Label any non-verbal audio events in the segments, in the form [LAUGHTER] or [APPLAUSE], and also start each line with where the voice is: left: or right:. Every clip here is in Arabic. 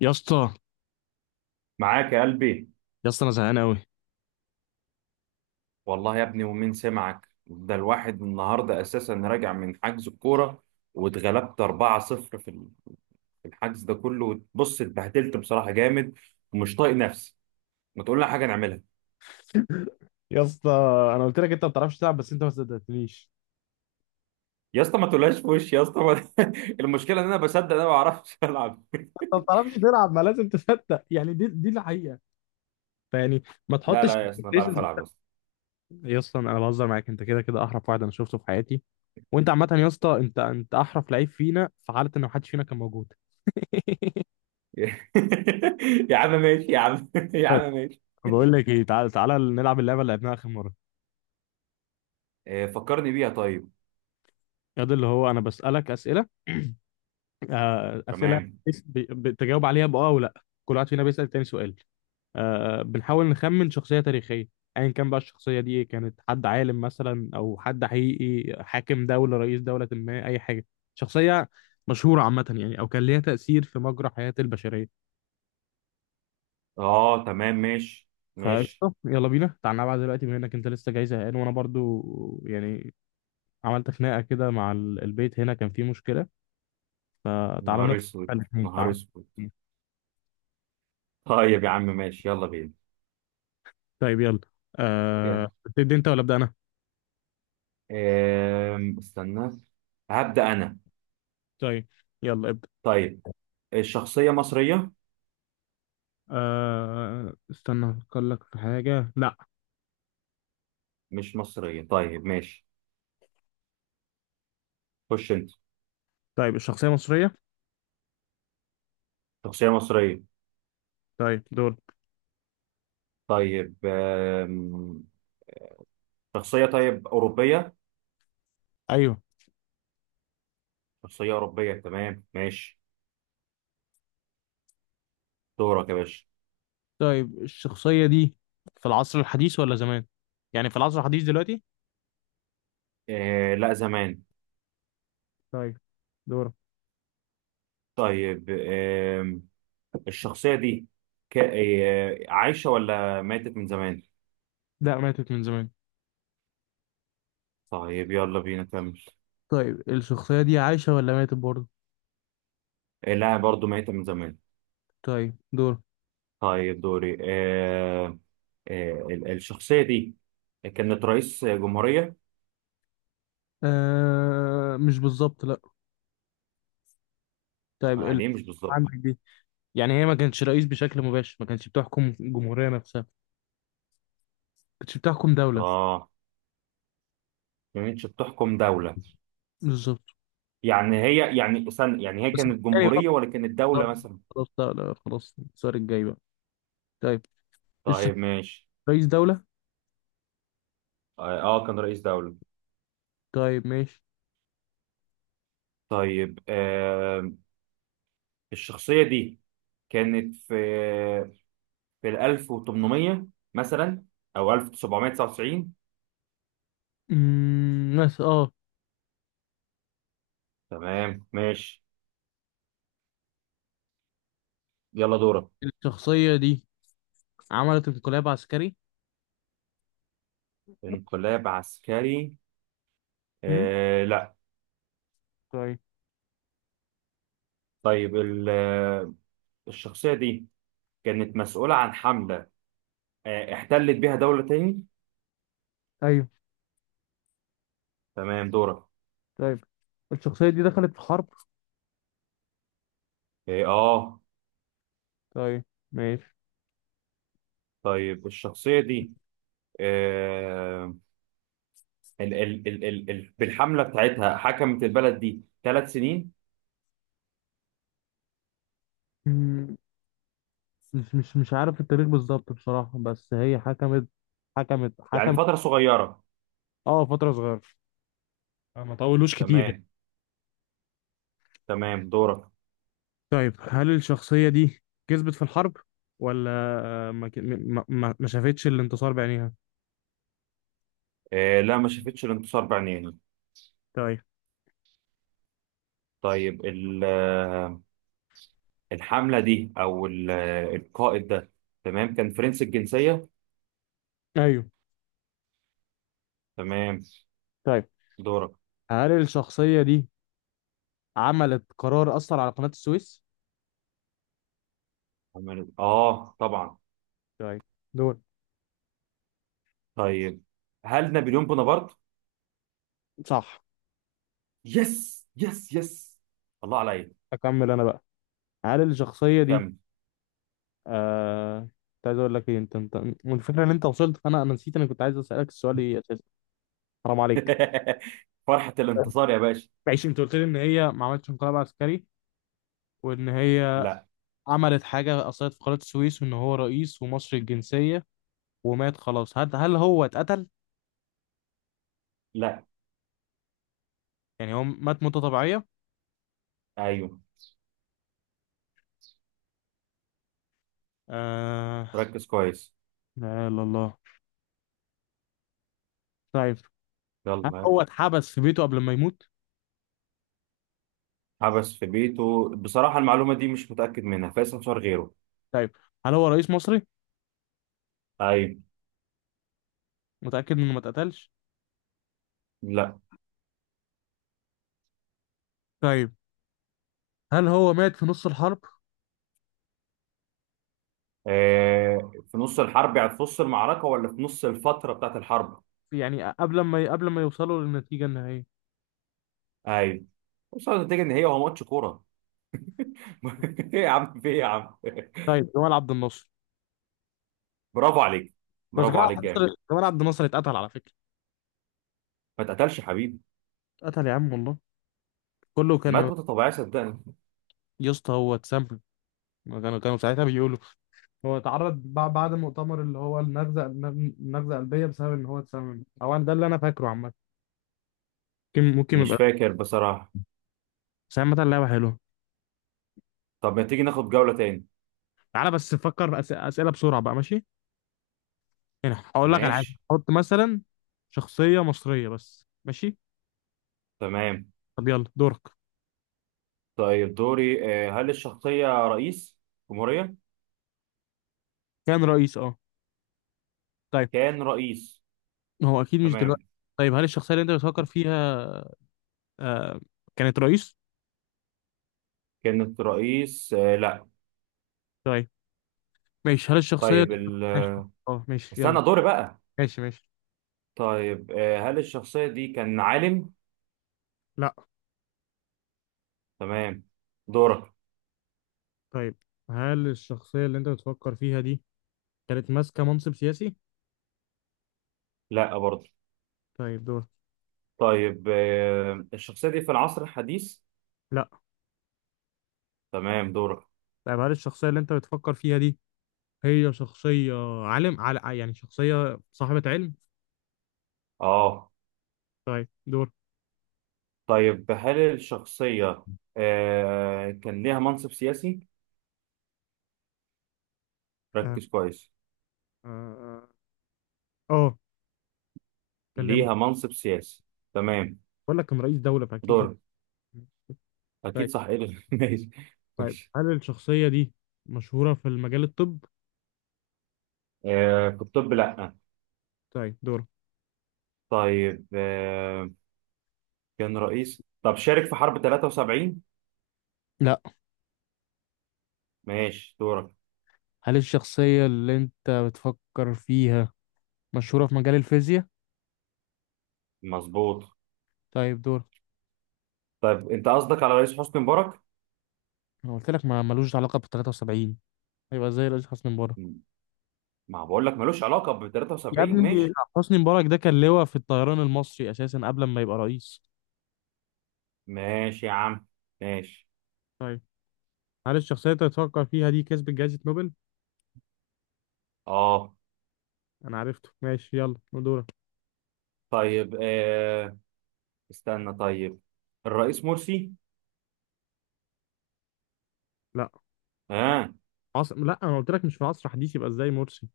left: يا اسطى.
right: معاك يا قلبي.
left: يا اسطى، انا زهقان قوي.
right: والله يا ابني، ومين سمعك؟ ده الواحد النهارده اساسا راجع من حجز الكوره واتغلبت 4-0 في الحجز ده كله. بص، اتبهدلت بصراحه جامد ومش طايق نفسي. ما تقول لنا حاجه نعملها؟
left: يا اسطى، انا قلت لك انت ما بتعرفش تلعب بس انت ما صدقتنيش.
right: يا اسطى ما تقولهاش في وشي، يا اسطى ما... [LAUGHS] المشكله ان انا بصدق، انا ما بعرفش العب.
left: انت ما بتعرفش تلعب، ما لازم تصدق، يعني دي الحقيقه. فيعني ما
right: لا
left: تحطش
right: لا يا اسطى، انا بعرف
left: expectations.
right: العب يا اسطى.
left: يا اسطى، انا بهزر معاك، انت كده كده احرف واحد انا شفته في حياتي. وانت عامه يا اسطى، انت احرف لعيب فينا في حاله ان ما حدش فينا كان موجود. [LAUGHS]
right: [LAUGHS] يا عم ماشي يا عم، [LAUGHS] يا
left: طيب،
right: عم ماشي.
left: بقول لك ايه، تعال تعالى نلعب اللعبه اللي لعبناها اخر مره.
right: آه، فكرني بيها طيب.
left: يا ده اللي هو انا بسالك اسئله. اسئله.
right: تمام.
left: بتجاوب عليها باه او لا، كل واحد فينا بيسال تاني سؤال. بنحاول نخمن شخصية تاريخية. أيا كان بقى الشخصية دي إيه، كانت حد عالم مثلا أو حد حقيقي، حاكم دولة، رئيس دولة، ما أي حاجة. شخصية مشهورة عامة، يعني أو كان ليها تأثير في مجرى حياة البشرية.
right: اه، تمام ماشي. ماشي.
left: فقشطة، يلا بينا تعال نلعب دلوقتي، بما إنك أنت لسه جاي زهقان وأنا برضو يعني عملت خناقة كده مع البيت، هنا كان فيه مشكلة. فتعالى
right: نهار
left: نفس
right: اسود.
left: الاتنين،
right: نهار
left: تعال.
right: اسود. طيب يا عم ماشي، يلا بينا.
left: طيب يلا.
right: يلا.
left: أه... تبدأ أنت ولا أبدأ أنا؟
right: استنى. هبدأ أنا.
left: طيب يلا ابدأ.
right: طيب، الشخصية مصرية؟
left: استنى افكر لك في حاجة، لا.
right: مش مصرية، طيب ماشي. خش أنت.
left: طيب الشخصية مصرية.
right: شخصية مصرية.
left: طيب دول.
right: طيب. أم، شخصية طيب أوروبية؟
left: ايوه.
right: شخصية أوروبية، تمام ماشي. دورك يا باشا.
left: طيب الشخصية دي في العصر الحديث ولا زمان؟ يعني في العصر الحديث دلوقتي.
right: أه، لا زمان.
left: طيب دور.
right: طيب. الشخصية دي ك... أه، عايشة ولا ماتت من زمان؟
left: لا، ماتت من زمان.
right: طيب يلا بينا كمل.
left: طيب الشخصية دي عايشة ولا ماتت برضه؟
right: أه، لا برضو ماتت من زمان.
left: طيب دور.
right: طيب دوري. الشخصية دي كانت رئيس جمهورية.
left: أه، مش بالظبط، لا. طيب ال...
right: يعني إيه مش
left: عندك
right: بالظبط؟
left: دي، يعني هي ما كانتش رئيس بشكل مباشر، ما كانتش بتحكم الجمهورية نفسها، ما كانتش بتحكم دولة.
right: اه، ما كانتش بتحكم دولة.
left: بالظبط.
right: يعني هي، يعني استنى، يعني هي
left: بس
right: كانت
left: يعني
right: جمهورية ولا كانت دولة مثلا؟
left: خلاص، لا لا، خلاص السؤال الجاي بقى. طيب الش-
right: طيب ماشي.
left: رئيس دولة.
right: اه آه، كان رئيس دولة.
left: طيب ماشي.
right: طيب، الشخصية دي كانت في ال 1800 مثلا، او 1799.
left: بس اه.
right: تمام ماشي، يلا دورك.
left: الشخصية دي عملت انقلاب عسكري.
right: انقلاب عسكري؟
left: أمم،
right: آه لا.
left: طيب.
right: طيب، الشخصية دي كانت مسؤولة عن حملة احتلت بيها دولة تاني.
left: ايوه.
right: تمام دورك.
left: طيب الشخصية دي دخلت في حرب.
right: اه آه.
left: طيب ماشي.
right: طيب الشخصية دي، آه ال ال ال ال ال بالحملة بتاعتها حكمت البلد دي ثلاث سنين.
left: أمم، مش عارف التاريخ بالظبط بصراحة، بس هي حكمت. حكمت
right: يعني
left: حكمت
right: فترة صغيرة.
left: اه، فترة صغيرة، ما طولوش كتير يعني.
right: تمام. تمام دورك.
left: طيب هل الشخصية دي كسبت في الحرب، ولا ما ك- ما ما ما شافتش الانتصار بعينيها؟
right: آه لا، ما شافتش الانتصار بعينيها.
left: طيب.
right: طيب الحملة دي، أو القائد ده، تمام، كان فرنسي الجنسية.
left: ايوه.
right: تمام
left: طيب
right: دورك.
left: هل الشخصية دي عملت قرار أثر على قناة السويس؟
right: اه طبعا.
left: طيب دول.
right: طيب، هل نابليون بونابرت؟
left: صح.
right: يس يس يس! الله عليا.
left: أكمل أنا بقى. هل الشخصية دي
right: كمل.
left: آه كنت عايز أقول لك إيه، أنت الفكرة إن أنت وصلت فأنا نسيت أنا كنت عايز أسألك السؤال إيه أساسا. حرام عليك.
right: [LAUGHS] فرحة الانتصار يا باشا.
left: ماشي، أنت قلت لي إن هي ما عملتش انقلاب عسكري، وإن هي
right: لا.
left: عملت حاجة أثرت في قناة السويس، وإن هو رئيس ومصري الجنسية، ومات خلاص. هل هو اتقتل؟
right: لا.
left: يعني هو مات موتة طبيعية؟
right: ايوه.
left: آه.
right: ركز كويس.
left: لا إله إلا الله. طيب هل
right: يلا.
left: هو اتحبس في بيته قبل ما يموت؟
right: حبس في بيته، بصراحة المعلومة دي مش متأكد منها، فايز انتصار غيره.
left: طيب هل هو رئيس مصري؟
right: ايوه.
left: متأكد انه ما اتقتلش.
right: لا.
left: طيب هل هو مات في نص الحرب؟
right: آه، في نص الحرب يعني في نص المعركة، ولا في نص الفترة بتاعت الحرب؟
left: يعني قبل ما يوصلوا للنتيجة النهائية.
right: ايوه. وصلت النتيجة ان هي هو ماتش كورة. [LAUGHS] ايه يا عم، في ايه يا عم؟
left: طيب جمال عبد الناصر.
right: [LAUGHS] برافو عليك!
left: بس
right: برافو
left: جمال عبد
right: عليك جامد!
left: الناصر، اتقتل على فكرة.
right: ما اتقتلش يا حبيبي.
left: اتقتل يا عم والله. كله
right: مات
left: كانوا.
right: موتة طبيعية صدقني.
left: يا اسطى، هو اتسم. كانوا ساعتها بيقولوا هو اتعرض بعد المؤتمر، اللي هو النغزة قلبية، بسبب ان هو اتسمم او ده اللي انا فاكره عامة. ممكن
right: مش
left: يبقى.
right: فاكر بصراحة.
left: بس عامة اللعبة حلوة.
right: طب ما تيجي ناخد جولة تاني؟
left: تعالى بس فكر أسئلة بسرعة بقى ماشي. يعني هقول لك على حاجة،
right: ماشي.
left: حط مثلا شخصية مصرية بس، ماشي.
right: تمام.
left: طب يلا دورك.
right: طيب دوري. هل الشخصية رئيس جمهورية؟
left: كان رئيس، اه. طيب
right: كان رئيس.
left: هو اكيد مش
right: تمام.
left: دلوقتي. طيب هل الشخصيه اللي انت بتفكر فيها آه كانت رئيس؟
right: كانت رئيس لا.
left: طيب ماشي. هل الشخصيه
right: طيب
left: اللي... ماشي. اه ماشي يلا.
right: استنى دوري بقى.
left: ماشي ماشي.
right: طيب، هل الشخصية دي كان عالم؟
left: لا.
right: تمام دورك.
left: طيب هل الشخصيه اللي انت بتفكر فيها دي كانت ماسكه منصب سياسي؟
right: لا برضه.
left: طيب دور.
right: طيب، الشخصية دي في العصر الحديث؟
left: لا.
right: تمام دورك.
left: طيب هل الشخصيه اللي انت بتفكر فيها دي، هي شخصيه عالم، على يعني شخصيه صاحبه علم.
right: اه.
left: طيب دور.
right: طيب، هل الشخصية كان ليها منصب سياسي؟
left: اه.
right: ركز كويس.
left: اه آه. آه، كلمه.
right: ليها منصب سياسي، تمام.
left: بقول لك كان رئيس دوله، فاكيد هو.
right: دور. اكيد
left: طيب.
right: صح، ايه ده؟ [LAUGHS] ماشي.
left: طيب
right: ماشي.
left: هل الشخصية دي مشهورة في المجال الطب؟
right: آه، في الطب لا.
left: طيب دور.
right: طيب، كان رئيس. طب شارك في حرب 73؟
left: لا.
right: ماشي دورك.
left: هل الشخصية اللي انت بتفكر فيها مشهورة في مجال الفيزياء؟
right: مظبوط.
left: طيب دور.
right: طيب، انت قصدك على رئيس حسني مبارك؟
left: انا قلت لك ما ملوش علاقة بال 73، هيبقى زي رئيس حسني مبارك.
right: م- ما بقول لك ملوش علاقة ب
left: يا
right: 73.
left: ابني،
right: ماشي.
left: حسني مبارك ده كان لواء في الطيران المصري اساسا قبل ما يبقى رئيس.
right: ماشي يا عم. ماشي.
left: طيب هل الشخصية اللي تفكر فيها دي كسبت جائزة نوبل؟
right: اه.
left: أنا عرفته، ماشي يلا دورك.
right: طيب استنى. طيب، الرئيس مرسي؟
left: لا
right: اه.
left: عصر، لا، أنا قلت لك مش في عصر حديث، يبقى إزاي مرسي.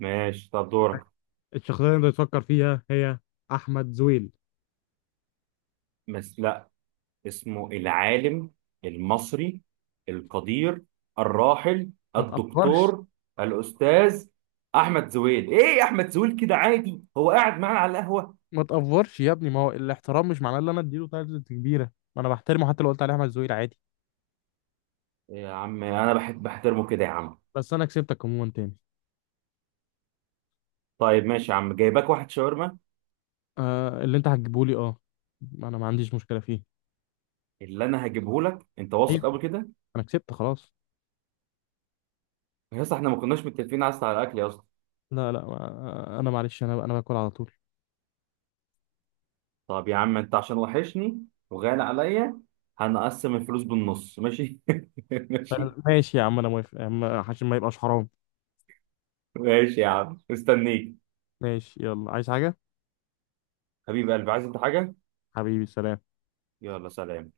right: ماشي. طب دورك.
left: الشخصية اللي أنت تفكر فيها هي أحمد زويل.
right: بس اسمه العالم المصري القدير الراحل
left: ما تأفورش.
right: الدكتور الأستاذ أحمد زويل. إيه يا أحمد زويل كده عادي، هو قاعد معانا على القهوة؟
left: ما تقفرش يا ابني، ما هو الاحترام مش معناه ان انا اديله تايتلز كبيره، ما انا بحترمه حتى لو قلت عليه احمد زويل عادي.
right: إيه يا عم، أنا بحب بحترمه كده يا عم.
left: بس انا كسبتك عموما تاني.
right: طيب ماشي يا عم، جايباك واحد شاورما.
left: آه، اللي انت هتجيبه لي، اه انا ما عنديش مشكله فيه.
right: اللي أنا هجيبه لك، أنت واثق
left: ايوه،
right: قبل كده؟
left: انا كسبت خلاص.
right: يا اسطى إحنا ما كناش متفقين أصلا على الأكل يا اسطى.
left: لا لا انا معلش، انا باكل على طول.
right: طب يا عم أنت عشان وحشني وغالي عليا، هنقسم الفلوس بالنص ماشي؟ [LAUGHS] ماشي.
left: طيب، ماشي يا عم، انا موافق يا عم، عشان ما يبقاش حرام.
right: ماشي يا عم مستنيك.
left: ماشي يلا، عايز حاجه؟
right: حبيب قلبي، عايز انت حاجة؟
left: حبيبي سلام.
right: يلا سلام.